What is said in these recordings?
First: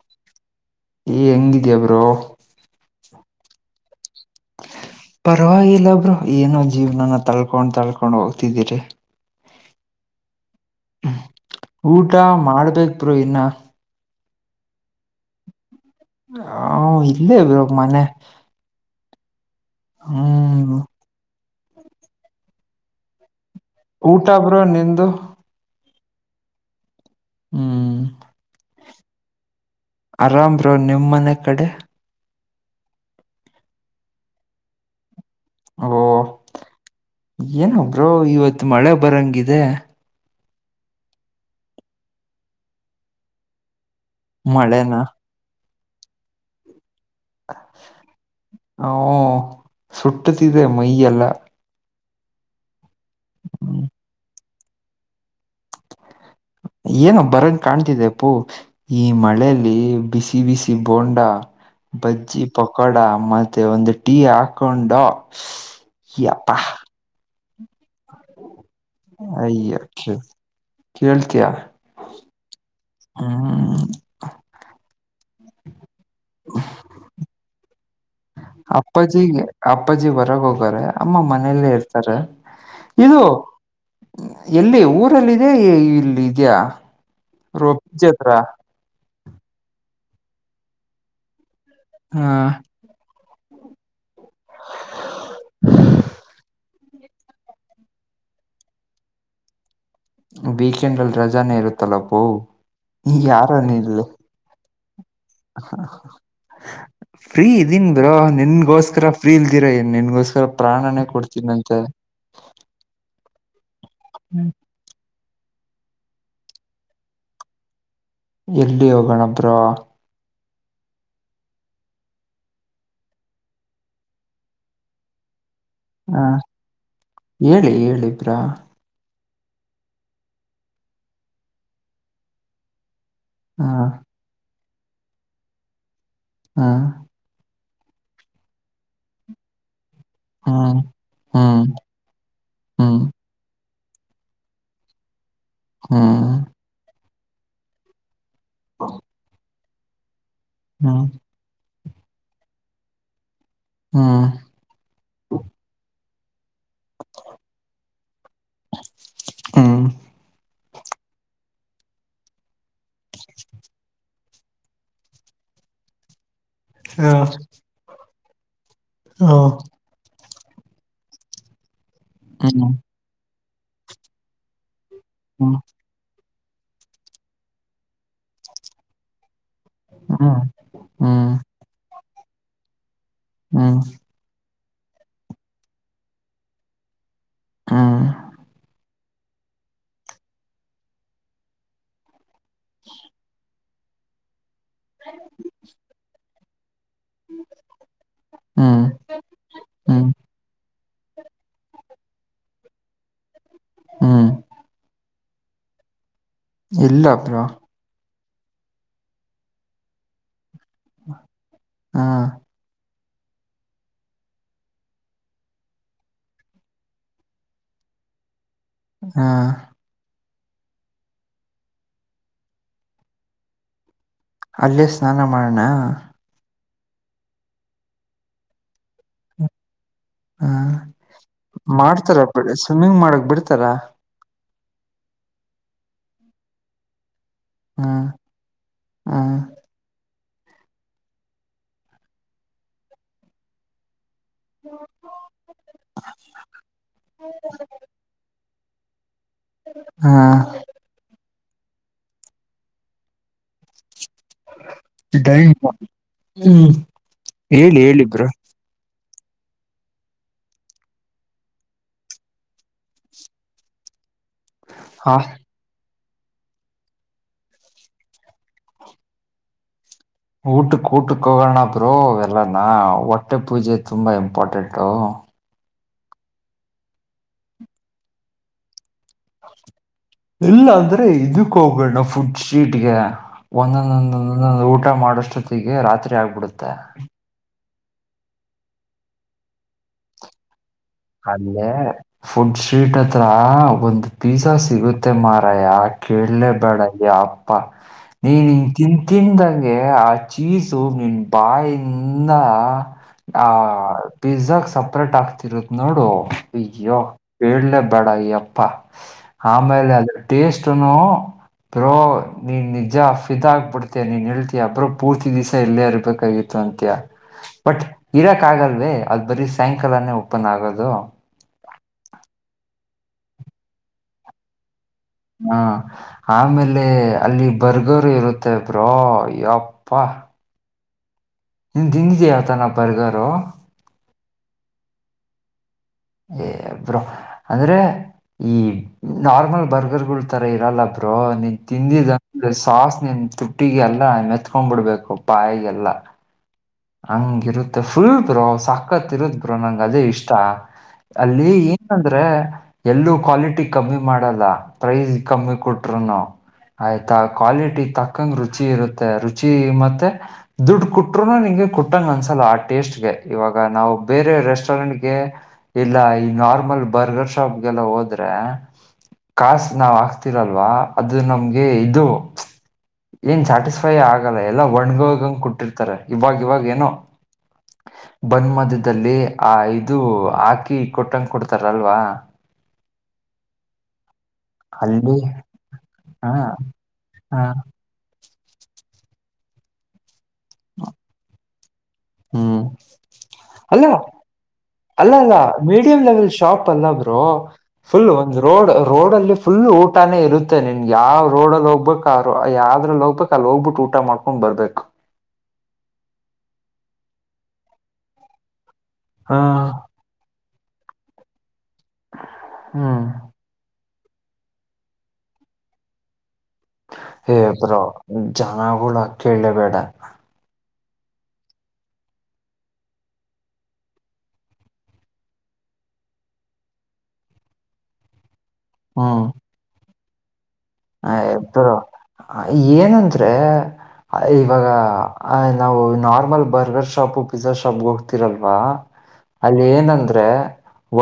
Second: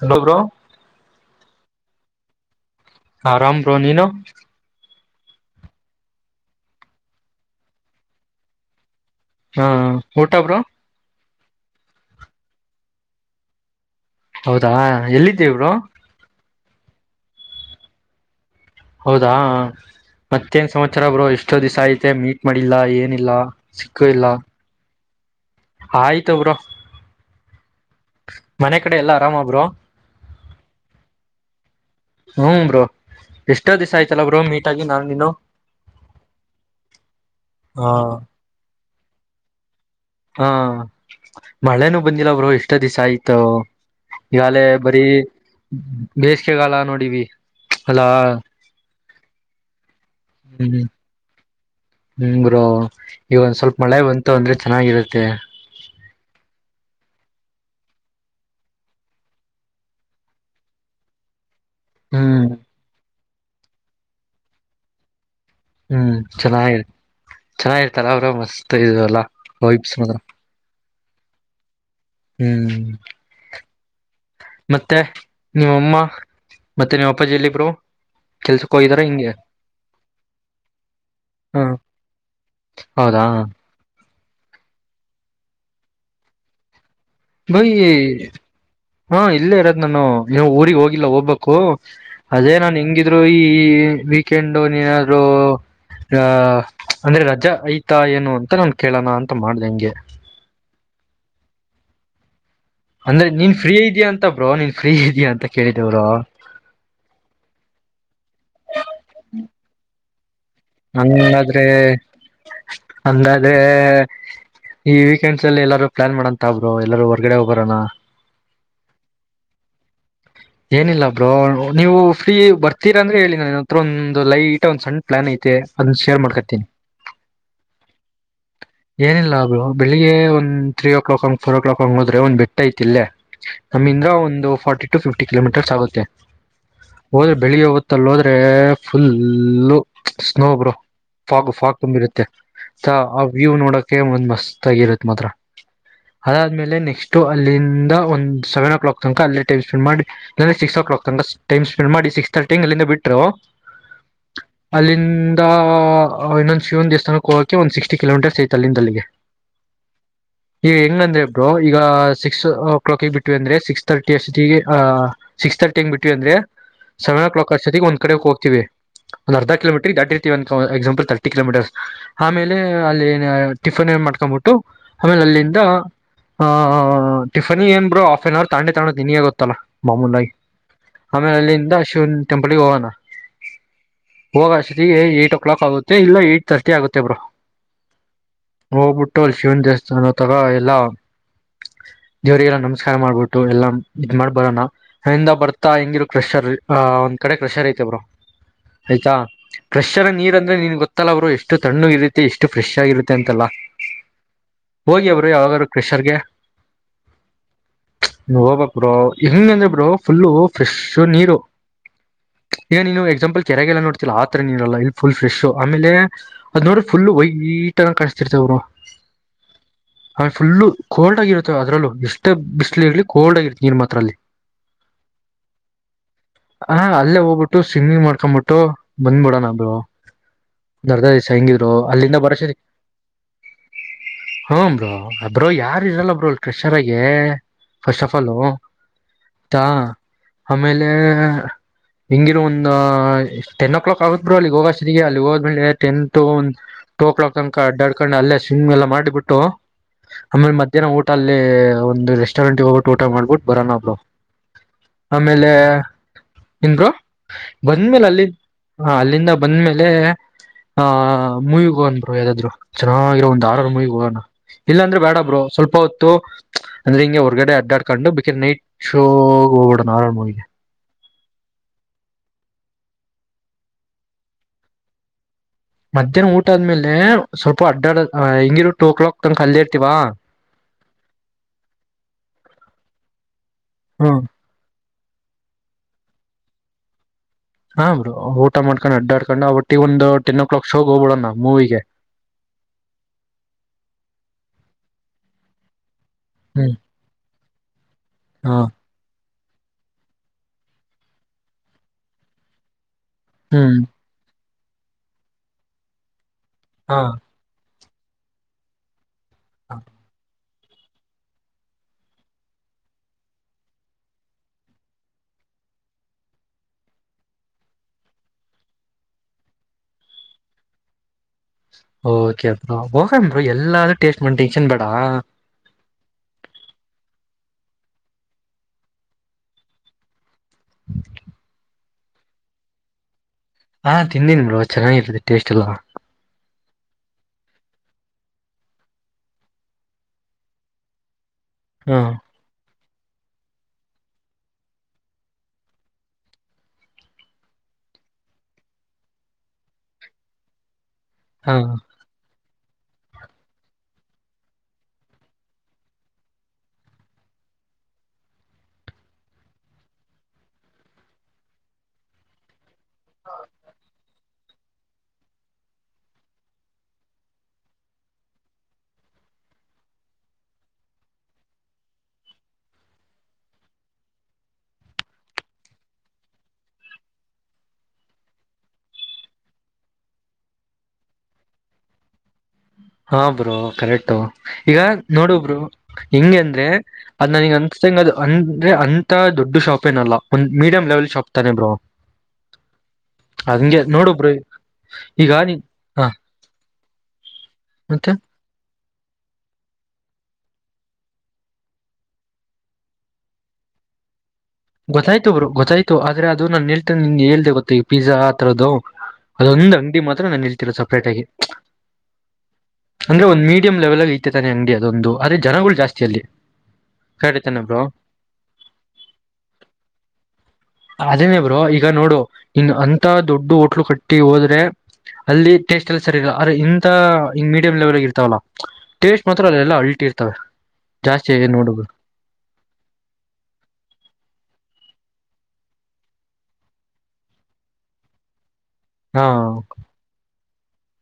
Hello bro. ಏ ಹೆಂಗಿದ್ಯಾ bro. ಅರಾಮ್ ಬ್ರೋ ನೀನು. ಪರವಾಗಿಲ್ಲ ಬ್ರೋ ಏನೋ ಜೀವನನ ತಳ್ಕೊಂಡ್ ತಳ್ಕೊಂಡ್ ಹೋಗ್ತಿದ್ದೀರಿ. ಹಾ ಊಟ ಬ್ರೋ. ಊಟ ಮಾಡ್ಬೇಕಕ್ ಬೋ ಇನ್ನ. ಹೌದಾ ಯಲ್ಲಿದೀಯ ಬ್ರೋ. ಹಾ ಇಲ್ಲೇ ಬ್ರೋ ಮನೆ. ಹೌದಾ ಮತ್ತೇನ್ ಹ್ಮ್ ಸಮಾಚಾರ ಬ್ರೋ ಇಷ್ಟೊ ದಿಸಾ ಆಯ್ತು ಮೀಟ್ ಮಾಡಿಲ್ಲ ಏನಿಲ್ಲ. ಊಟ ಬ್ರೋ ನಿಂದು. ಅಯ್ತು ಬ್ರೋ ಹ್ಮ್ ಮನೆ ಕಡೆ ಎಲ್ಲ ಆರಾಮ ಬ್ರೊ. ಆರಾಮ ಬ್ರೋ ನಿಮ್ಮ ಮನೆ ಕಡೆ. ಹ್ಮ್ ಬ್ರೋ ಎಷ್ಟೋ ದಿಸಾ ಆಯ್ತಲ್ಲ ಬ್ರೋ ಮೀಟ್ ಆಗಿ ನಾನು ನೀನು. ಓ ಏನು ಹ ಬ್ರೋ ಇವತ್ತು ಮಳೆ ಬರಂಗಿದೆ. ಹಾ ಮಳೆನೂ ಬಂದಿಲ್ಲ ಬ್ರೋ ಇಷ್ಟ ದಿಸಾ ಆಯ್ತು. ಈಗಲೇ ಮಳೆನಾ ಬರೀ ಬೇಸಗೆಗಾಲ ನೋಡಿವಿ ಅಲ್ಲಾ. ಹೂ ಸುಟ್ಟುತಿದೆ ಮೈಯಾಲ್ಲ. ಹೂ ಬ್ರೋ ಈಗ ಸ್ವಲ್ಪ ಮಳೆ ಬಂತು ಅಂದ್ರೆ ಚೆನ್ನಾಗಿರತ್ತೆ ಏನ್ ಬರಂಗ ಕಾಣ್ತಿದೆ ಅಪ್ಪೂ ಈ ಮಳೆಯಲ್ಲಿ ಬಿಸಿ ಬಿಸಿ ಬೋಂಡ. ಬಜ್ಜಿ ಹ್ಮ್ ಪಕೋಡ ಮತ್ತೆ ಒಂದು ಟೀ ಹಾಕೊಂಡು. ಹ್ಮ್ ಯಪ್ಪಾ ಚೆನ್ನ ಚೆನ್ನಾಗಿರುತ್ತೆ ಅಲ್ವಾ ಬ್ರೋ ಮಸ್ತ್ ಇದಲ್ಲ ವೈಬೇಸ್ ಮಾತ್ರಾ. ಕೇಳ್ತಯಾ. ಹ್ಮ್ ಮತ್ ಮತ್ತೆ ನಿಮ್ ಅಮ್ಮ ಮತ್ತೆ ನಿಮ್ ಅಪ್ಪಾಜಿ ಎಲ್ಲಿ ಬ್ರೋ. ಅಪ್ಪಾಜಿ ಅಪ್ಪಾಜಿ ಹೊರಗ ಹೋಗಾರೆ ಅಮ್ಮ ಹ ಮನೇಲ್ಲೇ ಇರ್ತಾರ ಹೌದಾ ಎಲ್ಲಿ ಊರಲ್ಲಿ ಇದ್ಯಾ ಇಲ್ಲಿ ಇದ್ಯಾ ನಯ ರೋಜತ್ರ ಹಾ ಇಲ್ಲೇ ಇರೋದ್ ನಾನು ನೀವು ಊರಿಗೆ ಹೋಗಿಲ್ಲ ಹೋಗ್ಬೇಕು ಹಾ ಅದೇ ನಾನ್ ಹೆಂಗಿದ್ರು ಈ ವೀಕೆಂಡು ನೀನಾದ್ರು ಅ ಅಂದ್ರೆ ರಜಾ ಅಯ್ತು ಏನು ಅಂತ ನಾನ್ ಕೇಳೋಣ ಅಂತ ಮಾಡ್ದ ಹೆಂಗೆ ಜನ ಇರುತ್ತಲ್ಲಪ್ಪೋ ಯಾರನ ಇಲ್ಲ ಫೀ ಇದಯಾ ಅಂತ ಕೇಳಿದವರ ಫ್ರೀ ಇದೀನ್ ಬರೋ ನಿನ ಗೊಸ್ಕಾ ಫ್ರೀ ಇಲ್ದಿರ ಏನ್ ನಿನ್ಗೋಸ್ಕರ ಪ್ರಾಣನೇ ನಾದ್ರೆ ಕೊಡ್ತೀನಂತೆ ಅಂದ ಏ ಈ ವೀಕೆಂಡ್ಸ್ ಅಲ್ಲಿ ಎಲ್ಲಾರೂ ಪ್ಲಾನ್ ಮಾಡಂತಬ್ರು ಎಲ್ಲಾರೂ ಹೊರ್ಗಡೆ ಹೋಗ್ಬರನಾ ಎಲ್ಲಿ ಹೋಗೋಣಬ್ರಾ ಏನಿಲ್ಲ ಬ್ರೋ ನೀವು ಫ್ರೀ ಬರ್ತೀರಾ ಅಂದ್ರೆ ಹೇಳಿ ನನ ಹತ್ರ ಒಂದು ಲೈಟ್ ಒಂದ್ ಸಣ್ಣ ಪ್ಲಾನ್ ಐತೆ ಅದನ್ನ ಹ ಶೇರ್ ಮಾಡ್ಕತೀನಿ ಹೇಳಿ ಹೇಳಿ ಬ್ರೋ ಏನಿಲ್ಲ ಬೆಳಿಗ್ ಒನ ತ್ರೀ ಕ್ಲಾಕ್ ಹಂಗಿ ಫೋರ್ ಕ್ಲಾಕ್ ಹೋದ್ರೆ ಒನ ಬಿಟ್ಟ ಐತಿಲ್ಲೇ ಹ ಇಲ್ಲಿಂದ ಒಂದು ಫಾರ್ಟಿ ಟು ಫಿಫ್ಟಿ ಕಿಲೋಮೀಟರ್ಸ್ ಆಗುತ್ತೆ ಹ ಹೋದ್ರೆ ಬೆಳ್ಳಿಗೆ ಹೊ ತಲ್ಲೋದ್ರೆ ಫುಲ್ಲು ಸ್ನೋ ಬ್ರೋ ಹ್ಮ್ ಫಾಗ ಹ್ಮ್ ಫಾಗ್ ತಂ ಹ್ಮ್ ಆ ವ್ಯೂವ್ ನೋಡಕ್ ಒಂದ್ ಮಸ್ತ್ ಆಗಿರುತ್ತ ಮಾತ್ರ ಹ್ಮ್ ಅದಾದ್ಮೇಲೆ ನೆಕ್ಸ್ಟ್ ಅಲ್ಲಿಂದ ಒಂದ ಸೆವನ ಕ್ಲಾಕ್ ತನಕಾ ಅಲ್ಲೇ ಟೈಮ್ ಸ್ಪೆಂಡ ಮಾಡಿ ವನ ಸಿಕ್ಸ್ ಓ ಕ್ಲಾಕ್ ಹ್ಮ್ ತ ಟೈಮ ಸ್ಪೆಂಡ್ ಮಾಡಿ ಸಿಕ್ಸ್ ತರ್ಟಿಂಗೆ ಅಲ್ಲಿಂದ ಬಿಟ್ಟರು ಹ್ಮ್ ಅಲ್ಲಿಂದ ಇನ್ನೊಂದ್ ಶಿವನ್ ದೇವಥಾನಕ್ಕೆ ಹೋಗಕೆ ಒಂದ್ ಸಿಕ್ಸ್ಟಿ ಕಿಲೋಮೀಟರ್ ಸಿ ತಲ್ಲಿಂದಲ್ಲಿಗೆ ಹ್ಮ್ ಹ್ಮ್ ಈ ಹೆಂಗಂದ್ರೆ ಇಬರು ಈಗ ಸಿಕ್ಸ್ ಕ್ಲಾಕಗ್ ಬಿಟ್ಟವಿ ಅಂದ್ರೆ ಸಿಕ್ಸ್ ತರ್ಟಿ ಅಷ್ಟ ಸಿಕ್ಸ್ ತರ್ಟಿಂಗ ಬಿಟ್ಟ್ಟವಿ ಅಂದ್ರೆ ಸೆವೆನ್ ಹ್ಮ್ ಓ ಕ್ಾಕ್ಷ್ಟದಿಗೆ ಒಂದು ಕಡೆ ಹೋಗ್ತೀವಿ ಒಂದು ಅರ್ಧ ಕಿಲೋಮೀಟರ್ ದಾಡ್ ಎಕ್ಸಾಂಪಲ್ ತರ್ಟಿ ಕಿಲೋಮೀಟರ್ಸ್ ಆಮೇಲೆ ಹ್ಮ್ ಅಲ್ಲಿ ಟಿಫನ್ಏನ್ ಮಾಡ್ಕೊಂಡ್ಬಿಟ್ಟು ಆಮೇಲೆ ಅಲ್ಲಿಂದ ಆಹ್ ಟಿಫನ್ಿ ಏನ್ ಬರು ಹಾಫ್ ಆನ್ ಅವರ್ ತಂಡೆ ತಾಣೋ ತಿಿನಿ ಗೊತ್ತಲ್ಲಾ ಹ್ಮ್ ಮಾಮೂನಾಗಿ ಹ್ಮ್ ಆಮೇಲೆ ಅಲ್ಲಿಂದ ಅಶ್ವನ್ ಟೆಂಪಲ್ಗೆ ಹೋಗಣ ಹ್ಮ್ ಹೋಗಷ್ಟತಿ ಏಟ್್ ಓ ಕ್ಲಾಕ್ ಆಗುತ್ತೆ ಇಲ್ಲ ಏಟ್ ತರ್ಟಿ ಆಗುತ್ತೆಬ್ರು ಹಾ ಹೋಗ್ಬಿಟ್ಟು ಅಲ್ಲಿ ಶಿವನ್ ದೇವಸ್ಥಾನ ತಗ ಎಲ್ಲಾ ದೇವರಿಗೆಲ್ಲ ನಮಸ್ಕಾರ ಮಾಡ್ಬಿಟ್ಟು ಎಲ್ಲಾ ಇದ್ ಮಾಡ್ ಬರೋಣ ಅಲ್ಲಿಂದ ಬರ್ತಾ ಹಂಗಿರ ಕ್ರೆಶರ್ ಹ ಒಂದ್ ಕಡೆ ಕ್ರೆಷರ್ ಐತೆ ಬ್ರೋ ಹ್ಮ್ ಆಯ್ತಾ ಫ್ರೆಶ್ರ ಹ್ಮ್ ನೀರ್ ಅಂದ್ರೆ ನಿನ್ ಗೊತ್ತಲ್ಲ ಅವರು ಎಷ್ಟು ತಣ್ಣು ಇರಿ ಎಷ್ಟು ಫ್ರೆಶ್ ಆಗಿರುತ್ತೆ ಅಂತಲ್ಲ ಹ್ಮ್ ಹ್ರು ಯಾವಾಗ್ರು ಕ್ರಷರ್ಗೆ ಇಲ್ಲ ಅಪರಾ ನೀ ಹಬಕ್ ಬ್ರೋ ಹೆಂಗ ಅಂದ್ರೆ ಬ್ರರು ಫುಲ್ಲು ಫ್ರೆಶು ನೀರು ಹ ಈಗ ನೀನು ಎಕ್ಸಾಂಪಲ್ ಕೆರೆಗೆಲ್ಲ ನೋಡ್ಲ್ಲ ಆತರ ನೀಲ್ಲ ಫು ಫ್ರೆ್ ಆೇ ಅದುೋ್ರ ುಲ್ ವೈಟ ಕ ಇಡ್ತೆನ್ ಬ್ರೋ ಹಾ ಆೇ ಫುಲ್ಲು ಕೋಲ್ಡ್ ಆಗಿರುತ್ತೆ ಅದ್ರಲ್ಲೂ ಎಷ್ಟ್ ಬಿಸಿ್ಲು ಇರ್ಲಿ ಕೋಲ್ಡ್ ಆಗಿರುತ್ತೆ ನೀರ್ ಮಾತ್ರಲ್ಲಿ ಅಲ್ಲೇ ಸ್ನಾನ ಮಾಡಣ ಹ ಅಲ್ಲೇ ಹೋಗ್ಬಿಟ್ಟು ಸ್ಮ್ಮಿಂಗ್ ಮಾಡ್ಕೊಂಡ್ಬಿಟ್ಟು ಬಂದ್ಬಿಡಣದು ಹ ನಡ್ದಸ ಹೆಂಗಿದ್ರು ಅಲ್ಲಿಂದ ಮಾಡ್ತಾರ ಬರಸರಿ ಸ್ವಿಮ್ಮಿಂಗ್ ಮಾಡಕ್ ಬಿಡ್ತಾರ ಹ್ಮ ಬ್ರೋ ಬಬ್್ರೋ ಯಾರ ಇರಲ್ಲ ಬ್ರೋ ಅ ಕ್ರೆಷರ್ ಆಗೆ ಫಸ್ಟ್ ಹ್ಮ್ ಆಫ್ ಆಲ್ ಹ್ಮ್ ಹ ಆಮೇಲೆ ಹಿಂಗಿರೋ ಒಂದು ಟೆನ್ ಕ್ಲಾಕ್ ಕಗತ್ುರು ಅಲ್ಲಿಗೆ ಹೋಗೋಷ್ಟ ಅಲ್ಲಿ ಹೋದ್ಮೇಲೆ ಟೆನ್ ಟ ಟು ಕ್ಾಕ್ ತನಕ ಡಡ್ಕೊಂಡ್ ಅಲ್ಲೇ ಜಿಮ್ ಎಲ್ಲ ಮಾಡಿಬಿಟ್ಟು ಹಾ ಆಮೇಲೆ ಮಧ್ಯಾಹ್ನ ಊಟ ಅಲ್ಲಿ ಒಂದು ರೆಸ್ಟೋರೆಂಟ್ಗೆ ಹೋಗ್ಬಿಟ್ಟು ಊಟ ಮಾಡಿಬಿಟ್ಟು ಬರೋಣ ಬ್ರೋ ಆಮೇಲೆ ಡನ್ ಹ್ಮ್ ಏನ್ ಬ್ರೋ ಹೇಳಿ ಹೇಳಿ ಬಂದ್ಮೇಲೆ ಅಲ್ಲಿ ಬ್ರೋ ಹ ಅಲ್ಲಿ ಅಲ್ಲಿಂದ ಬಂದ್ಮೇಲೆ ಹ ಮೂವಿಗೆ ಹೋಗನ್ ಬ್ರೋ ಯ್ದಾದ್ರು ಚೆನ್ನಾಗಿರೋ ಒಂದ ಹಾರರ್ ಮುಯಿ ಹೋಗಣ ಇಲ್ಲಾಂದ್ರೆ ಹಾ ಬೇಡ ಬ್ರೋ ಸ್ವಲ್ಪ ಹೊತ್ತು ಅಂದ್ರೆ ಹಿಂಗೆ ಹೊರ್ಗಡೆ ಅಡ್ಡಾಡ್ಕೊಂಡು ಬಿ ನೈಟ್ ಶೋ ಹೊರ ಊಟುಕ ಊಟಕ್ಕ ಕ ಹೋಗನ ಬ್ರೋ ಎಲ್ಲಾ ನಾ ಹೊಟ್ಟೆ ಪೂಜೆ ತುಂಬಾ ಇಂಪಾರ್ಟೆಂಟು ಮಧ್ಯಾಹ್ನ ಊಟ ಆದ್ಮೇಲೆ ಸ್ವಲ್ಪ ಅಡ್ಡಾಡ ಹ ಹೆಂಗಿರು ಟೂ ಕ್ಲಾಕ್ ತಂಗ ಅಲ್ಲ ಇರ್ತ ಇಲ್ಲ ಅಂದ್ರೆ ಇದಕ್ಕ ಹೋಗಣ ಫುಡ್ ಸ್ಟ್ರೀಟ್ ಒಂದೊಂದೊಂದಂದ ಊಟ ಮಾಡಷ್ಟೊತ್ತಗೆ ರಾತ್ರಿ ಆಗ್ಬಿಡುತ್ತೆ ಹಾ ಬ್ರೋ ಊಟ ಮಾಡ್ಕೊಂಡ್ ಅಡ್ಡಾಡ್ಕೊಂಡು ಅವ ಒಟ್ಟಿಗೆ ಒಂದು ಟೆನ್ ಓ ಕ್ಲಾಕ್ ಶೋಗೆ ಹೋಗ್ಬಿಡೋಣ ಅಲ್ಲೇ ಮೂವಿಗೆ ಫುಡ್ ಸ್ವೀಟ್ ಹತ್ರ ಒಂದು ಪಿಝಾ ಸಿಗುತ್ತೆ ಮ ಮಾರಯ ಕೇಳಲೇ ಹ್ಮ್ ಬೇಡಗ್ಯ ಅಪ್ಪ ಹಾ ನೀನ್ನ್ ತಿನ್ಂತಿಂದಾಗ ಗೆ ಆ ಚೀಸು ನಿನ್ ಬಾಯಿಂದಾ ಆ ಹ್ಮ್ ಪಿಜಾಗ ಸಪ್ರೇಟ್ ಹಾಕ್ತಿರೋದ್ ನೋಡು ಅಯ್ಯೊ ಹಾ ಕೆಲೆ ಬ್ಯಾಡ ಯಪ್ಪಾ ಆಮೇಲೆ ಅದರ್ದು ಟೇಸ್ಟ್ನು ಬ್ರೋ ನೀನ್ ನಿಜ ಫಿದಾ ಆಗ್ಬಿಡ್ತ ನೀನ್ ಹೇಳ್ತೀಯ ಬ್ರೋ ಪೂರ್ತಿ ದಿವಸ ಇಲ್ಲೇ ಇರ್ಬೇಕಾಗಿತ್ತು ಅಂತೀಯಾ ಬಟ್ ಇರಕ್ ಆಗಲ್ವೇ ಅದು ಬರೀ ಸಾಯಂಕಾಲನೇ ಓಪ ನ್ ಆಗೋದು ಓಕೆ ಬ್ರೋ ಹೋಗನಾ ಬ್ರೋ ಎಲ್ಲಾದೂ ಟೇಸ್ಟ್ ಮಾಡ್ದಂಗ್ ಹಾ ಆಮೇಲೆ ಅಲ್ಲಿ ಬರ್ಗರು ಇರುತ್ತೆಬ್ರೋ ಯಪ್ಪಾ [unintelligible] ನೀನು ತಿಂದಿದೀಯಾ ತಾನೆ ಬರ್ಗರು ಹಾ ತಿಂದಿದೀನಿ ಬ್ರೋ ಚೆನ್ನಾಗಿ ಇತ್ತು ಟೇಸ್ಟ್ ಎಲ್ಲಾ ಬ್ರೋ ಅಂದ್ರೆ ಈ ನಾರ್ಮಲ್ ಬರ್ಗರ್ಗಳು ತರ ಇರಲ್ಲ ಬ್ರೋ ನಿ ಹ ತಿಂಡಿದಂತೆ ಸಾಸ್ ನ್ ತುಟ್ಟಿಗೆಲ್ಲ ಮೆತ್ಕೊಂಡ್ ಬಿಡ್ಬೇಕು ಬಾಯಿಗೆಲ್ಲ ಹಂಗಿರುತ್ತೆ ಫುಲ್ ಬ್ರೋ ಸಕ್ಕತ್ ಇರುತ್ತ ಬ್ರೋ ನಂಗ ಅದೇ ಇಷ್ಟ ಅಲ್ಲಿ ಹ ಏನ್ ಅಂದ್ರೆ ಎಲ್ಲೂ ಕ್ವಾಲಿಟಿ ಕಮ್ಮಿ ಮಾಡಲ್ಲ ಪ್ರೈಸ್ ಕಮ್ಮಿ ಕೊಟರುನು ಆಯ್ತಾ ಕ್ವಾಲಿಟಿ ತಕ್ಕಂಗ್ ರುಚಿ ಇರುತ್ತೆ ರುಚಿ ಮತ್ತೆ ದುಡ್ಡು ಕೊಟ್ರುನು ನಿಂಗೆ ಕುಂಟಂಗ್ ಅನ್ಸಲ್ಲ ಆ ಟೇಸ್ಟ್ ಗೆ ಇವಾಗ ನಾವು ಬೇರೆ ರೆಸ್ಟೋರೆಂಟ್ಗೆ ಎಲ್ಲ ಈ ನಾರ್ಮಲ್ ಅಲ್ಲಿ ಬರ್ಗರ್ ಶಾಪ್ಗೆಲ್ಲ ಹೋದ್ರೆ ಕಾಸ ನಾವ್ ಹಾಕ್ತಿರಲ್ವಾ ಅದು ನಮ್ಗೆ ಇದು ಏನ್ ಸ್ಯಾಟಿಸ್ಫೈ ಆಗಲ್ಲ ಎಲ್ಲ ಒಣ್ಗಗಂಗ್ ಕೊಟ್ಟಿರ್ತಾರ ಇವಾಗ ಇವಾಗ ಏನೋ [unintelligible] ಬಂದ್ ಮಧ್ಯದಲ್ಲಿ ಆ ಇದು ಹಾಕಿ ಕೊಟ್ಟಂಗ ಕೊಡ್ತಾರ ಅಲ್ವಾ ಹಾ ಬ್ರೋ ಕರೆಕ್ಟು ಈಗ ಅಲ್ಲಿ ನೋಡು ಬ್ರರು ಹಾ ಹೆಂಗಗೆ ಅಂದ್ರೆ ಅದ್ ಹಾ ನನಗಂದ ಸಂಗ ಅದು ಅಂದ್ರೆ ಅಂತ ದೊಡ್ಡ ಶಾಪ್ ಏನಲ್ಲ ಒಂದು ಮೀಡಿಯಂ ಲೆವೆಲ್ ಶಾಪ್ ತಾನೆ ಬ್ರೋ ಹ್ಮ್ ಹಂಗೆ ಹಲೋ ನೋಡು ಬ್ರೋ ಅಲ್ಲ ಅಲ್ಲ ಈಗ ನೀ ಮೀಡಿಯಂ ಹಾ ಲೆವೆಲ್ ಶಾಪ್ ಅಲ್ಲ ಬ್ರೋ ಮತ್ತೆ ಫುಲ್ ಒಂದು ರೋಡ್ ರೋಡಲ್ಲಿ ಫುಲ್ ಊಟನೇ ಇರುತ್ತೆ ನಿನು ಯಾವ ರೋಡಲ್ಲಿ ಹೋಗ್ಬೇಕು ಆ ಯವುದ್ರಲ್ಲಿ ಹೋಗ್ಬೇಕು ಅಲ್ಲಿ ಹೋಗ್ಬಿಟ್ಟು ಊಟ ಮಾಡ್ ಗೊತ್ತಾಯ್ತು ಬ್ರೋ ಗೊತ್ತಾಯ್ತು ಆದ್ರೆ ಅದು ನಾನನ್ ಹೇಳ್ತ ನಿನ್ಗೆೇ ಹೇಳ್ದ ಗೊತ್ತ ಈ ಪಿಜಾ ಆತರದ್ದದು ಹಾ ಅದೊಂದ್ ಅಂಗಡಿ ಮಾತ್ರ ನಾನು ಹೇಳ್ತಿರೋದು ಸಪ್ರೇಟ್ ಆಗಿ ಹ್ಮ್ ಅಂದ್ರೆ ಒಂದ್ ಮೀಡಿಯಂ ಲೆವೆಲ್ ಅಲ್ಲಿ ಇಟ್ಟಿದಾರೆ ಅಂಗಡಿ ಅದೊಂದು ಆದ್ರೆ ಜನಗಳು ಜಾಸ್ತಿ ಅಲ್ಲಿ ಏ ಕರೆಕ್ಟ್ ತಾನೆ ಬ್ರೋ ಜನಗಳು ಕೇಳಲಬೇಡ ಅದೇನೇ ಬ್ರೋ ಈಗ ನೋಡು ಇನ್ನು ಅಂತ ದೊಡ್ಡ ಹೋಟ್ಲು ಕಟ್ಟಿ ಹೋದ್ರೆ ಅಲ್ಲಿ ಟೇಸ್ಟ್ ಎಲ್ಲ ಸರಿ ಇಲ್ಲ ಅರೆ ಇಂತ ಮೀಡಿಯಂ ಲೆವೆಲ್ಗ ಇರ್ತವಲ್ಲ ಟೇಸ್ಟ್ ಮಾತ್ರ ಅಲ್ಲೆಲ್ಲ ಅಲ್ಟಿ ಇರ್ತವೆ ಹ ಜಾಸ್ತಿ ಬ ನೋಡು ಬ್ರೋ. ಏನಂದ್ರೆ ಇವಾಗ ಆ್ ನಾವು ನಾರ್ಮಲ್ ಬರ್ಗರ್ ಶಾಪು ಪಿಜಜಾ ಶಾಪ್ಗೆ ಹೋಗ್ತಿರಲ್ವಾ ಹಾ ಅಲ್ಲಿ ಏನಂದ್ರೆ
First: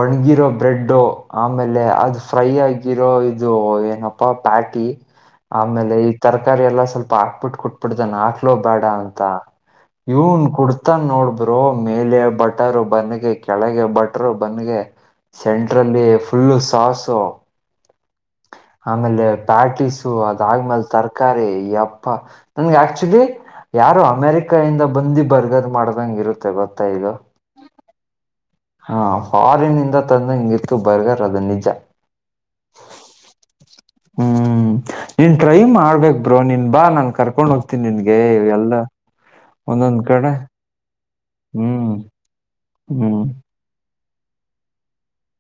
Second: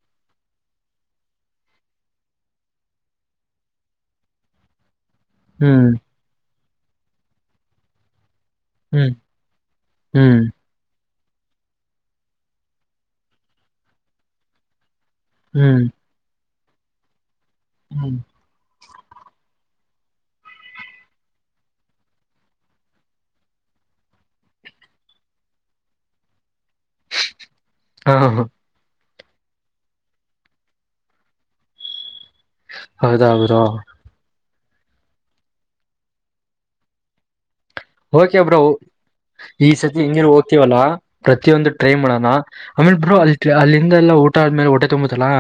ಒಣ್ಗಿರೋ ಬ್ರೆಡ್ಡು ಆಮೇಲೆ ಅದು ಫ್ರೈ ಆಗಿರೋ ಇದು ಏನಪ್ಪಾ ಪಾಟಿ ಹ್ಮ್ ಆಮೇಲೆ ಈ ತರಕಾರಿ ಎಲ್ಲ ಸ್ವಲ್ಪ ಹಾಕ್ಬಿಟ್ಟ ಕುಟ್ಬಿಟ್ಟ್ದನ್ನ ಹಾಕ್ ಬೇಡ ಹ್ಮ್ ಅಂತ ಹ್ಮ್ ಇನ್ ಕುಡ್ತಾನ ನೋಡ್ಬ ಮೇಲೆ ಬಟರು ಬಂದಗೆ ಕೆಳಗೆ ಬಟರು ಬಂದಗೆ ಹ್ಮ್ ಸೆಂಟ್ರಲ್ಲಿ ಫುಲ್ಲು ಸಾಾಸು ಹ್ಮ್ ಆಮೇಲೆ ಪ್ಯಾಟೀಸು ಅದಾದ್ಮೇಾಲ ತರಕಾರಿ ಅಪ್ಪ ನನ್ಗೆ ಆಕ್ಚುಲಿ ಯಾರು ಅಮೇರಿಕ ಇಿಂದ ಬಂದಿ ಬರ್ಗರ್ ಮಾಡ್ದಂಗ ಇರುತ್ತೆ ಗೊತ್ತಾ ಇದು ಹಾ ಹ ಹಾ ಹಾ ಹಾರಿನಿಂದ ತಂದಂಗಿತ್ತು ಬರ್ಗರ್ ಅದ ನಿಜ ಹೌದೌದಾ ಹ್ಮ್ ನೀನ್ ಟ್ರೈ ಮಾಡ್ಬೇಕ ಬ್ರೋ ನಿನ್ ಬಾ ನನ್ ಕರ್ಕೊಂಡ್ ಹೋಗ್ತಿ ಹಓಕೆಬ್ರ ಈ ಸತಿ ಒಂದೊಂದ್ ಹಂಗಿರು ಕಡೆ ಹೋಗ್ತವಲ್ಲಾ ಪ್ರತಿಯೊಂದು ಹ್ಮ್ ಟ್ರೈ ಮಾಡೋಣ ಆಮೇಲೆ ಬರು ಹ್ಮ್ ಅಲ್ಲಿ ಅಲ್ಲಿಂದ ಎಾ ಊಟ ಆದ್ಮೇಲೆ ಹೊಟೆ ತುಂಬತ್ತಲಾ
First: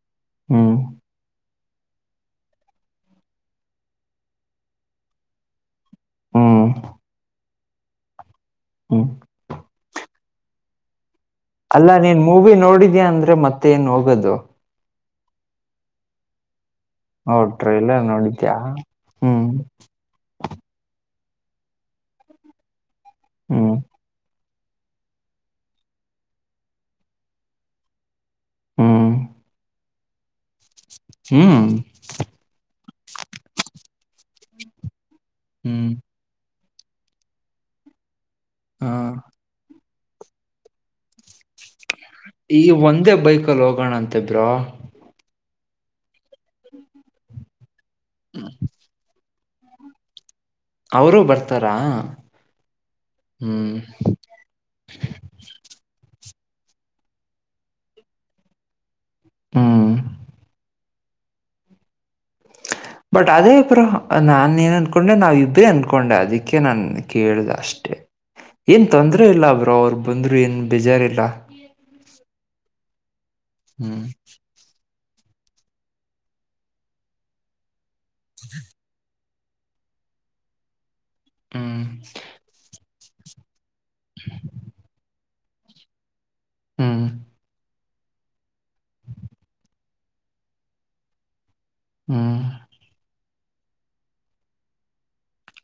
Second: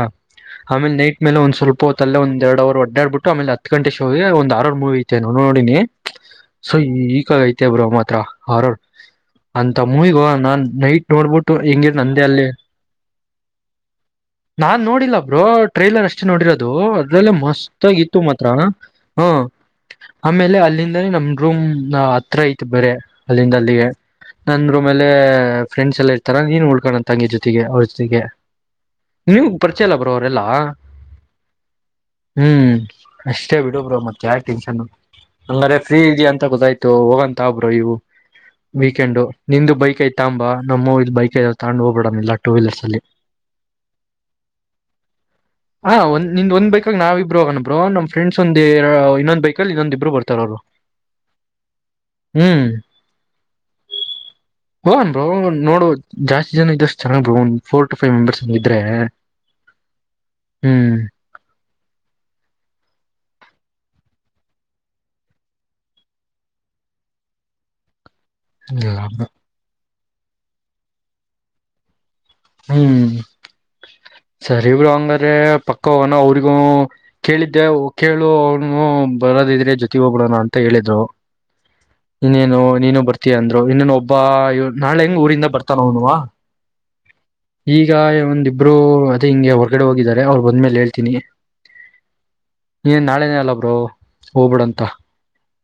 ಹ್ಮ್ ಆಮೇಲೆ ನೈಟ್ ಮೇಲೆ ಒಂದ್ ಸ್ವಲ್ಪ ಪೋತ ಅಲ್ಲ ಒಂದ ಎರಡ್ ಅವರ್ಡ್ಡಡ್ಬಟ್ಟ ಆಮೇಲೆ ಹತ್ ಗಂ ಶೋೋಗ ಒಂದ್ ಆಾರರ್ ಮೂವಿ ಐತೆ ನೋಡಿನಿ ಹ್ಮ್ ಸೊ ಈಕ ಐತೆ ಬ್ರ ಮಾತ್ರ ಅವರ ಹ್ಮ್ ಅಂತ ಮೂವಿಗ ನಾನ್ ನೈಟ್ ನೋಡ್ಬಿಟ್ಟು ಅಲ್ಲ ಹೆಂಗಿರ್ ನೀನ್ ನಂದೇ ಅಲ್ಲಿ ಮೂವಿ ನೋಡಿದ್ಯಾ ಅಂದ್ರೆ ಮತ್ತೆ ಏನ್ ಹೋಗೋದು ನಾನ್ ನೋಡಿಲ್ಲ ರೋ ಟ್ರೈಲರ್ ಅಷ್ಟ ನೋಡಿರೋದು ದು ಅದ್ರಲ್ಲ ಓ ಮಸ್ತ್ ಆಗ ಟ್ರೈಲರ್ ಇತ್ತು ಮಾತ್ರ ನೋಡಿದ್ಯಾ ಹ ಹ್ಮ್ ಆಮೇಲೆ ಅಲ್ಲಿಂದಾನೇ ನಮ್ದ ರೂಮ್ ನ ಹತ್ರ ಐತ್ ಬರ ಅಲ್ಲಿಂದ ಹ್ಮ್ ಅಲ್ಲಿಗೆ ನಂದ್ರ ಮೇಲೆ ಫ್ರೆಂಡ್ಸ್ ಎಲ್ಲ ಇರ್ತಾರ ನೀನ್ ಉಳ್ಕೋಣ ತಂಗಿ ಜೊತೆಗೆ ಅವ್ರ ಜೊತೆಗೆ ಹ್ಮ್ ನಿಮ್ ಪರಿಚಯಲ್ಲ ಬರೋವರೆಲ್ಲಾ ಹ್ಮ್ ಅಷ್ಟೇ ಬಿಡುಬ ಮತ್ತ ಯಾವ ಟೆನ್ಷನ್ ಹಂಗಾರೆ ಹ್ಮ್ ಫ್ರೀ ಇದ ಅಂತ ಗೊತ್ತಾಯ್ತು ಹೋಗಂತಾಬ್ರರು ಇವು ಹಾ ವೀಕೆಂಡು ನಿಂದು ಬೈಕ್ ಐ್ತ ಅಂಬ ನಮ್ಮ ಇ ಬೈಕ್ ಐತ ಈ ಒಂದೇ ಬೈಕಲ್ಲಿ ಹೋಗೋಣ ಅಂತಬ್ರೋ ಹಾ ಒಂದ್ಂದ್ ಒಂದ ಬೈಕಕ್ ನಾವ ಇಬ್ಬರು ಹಗೋಬಬ್ರು ನಮ ಫ್ರೆಂಡ್ಸ್ ಒಂದ ಇನ್ನೊಂದ ಬೈಕಲ್ಲಿ ಇನ್ನೊಂದ ಇಬ್ರು ಬರ್ಾರ ಅವರು ಅವರು ಬರ್ತಾರೆ ಹ್ಮ್ ಹ್ಮ್ ಹನ್ ನೋಡುವದು ಜಾಸ್ತಿ ಜನ ಇದಷ್ಟ ಚೆಾಗ್ ಬ ಒ ಫೋರ್ ಟ ೈವ್ ಮೆಂಬರ್ಸ್ಂದ ಇದ್ರೆ ಹ್ಮ ಹ್ಮ್ ಹ ಬಟ್ ಅದೇಬ್ರೋ ನಾನ ಏನ್ ಅನ್ಕೊಂಡೆ ನಾವ ಇಬ್ರೇ ಅನ್ಕೊಂಡೆ ಅದಕ್ಕೆ ನಾನ್ ಕೇಳ್ದ ಅಷ್ಟೆ ಏನ್ ತೊಂದ್ರ ಇಲ್ಲ ಅವ್ರೋ ಅವರು ಬಂದ್ರರು ಏನ್ ಬೇಜಾರಿಲ್ಲ ಹ್ಮ್ ಹ್ಮ್ ಆದ್ರೆ ಪಕ್ಕವನ ಅವ್ರಿಗೂ ಕೇಳಿದ್ದೆ ಕೇಳು ಅವನು ಬರದ ಇದ್ರೆ ಜೊತೆ ಹೋಗಡೋಣ ಅಂತ ಹೇಳಿದ್ರು ಹ್ಮ್, ಇನ್ನೇನು ನೀನು ಬರ್ತೀಯ ಅಂದ್ರ ಇನ್ನೇನು ಒಬ್ಬ ನಾಳೆ ಹೆಂಗ್ ಊರಿಂದ ಬರ್ತಾನ ಅವನುವಾ ಹ್ಮ್ ಈಗ ಒಂದಿಬ್ಬರು ಅದೇ ಹಿಂಗೆ ಹೊರಗಡೆ ಹೋಗಿದ್ದಾರೆ ಅವ್ರು ಬಂದ್ಮೇಲೆ ಹೇಳ್ತೀನಿ ಹ್ಮ್ ನೀ ನಾಳೆನ ಅಲ್ಲ ಬ್ರೋ ಹೋಗಬಿಡು ಅಂತ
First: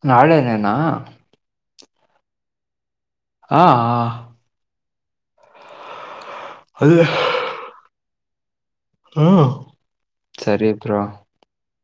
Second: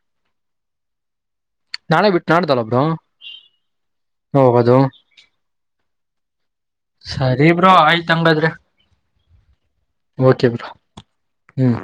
ನಾಳೆನೇನಾ ನಾೆ ಬಿಟ್ಟ ನಾಡುು ತಲೆಪರ ಹಾ ಹ ಸರಿಬ್ರೋ ಆಯ್ತ್ ಹಂಗದ್ರಿ ಹ್ಮ್ ಓಕೆ ಬ್ರಾ ಸರಿ ಬ್ರೋ. ಹ್ಮ್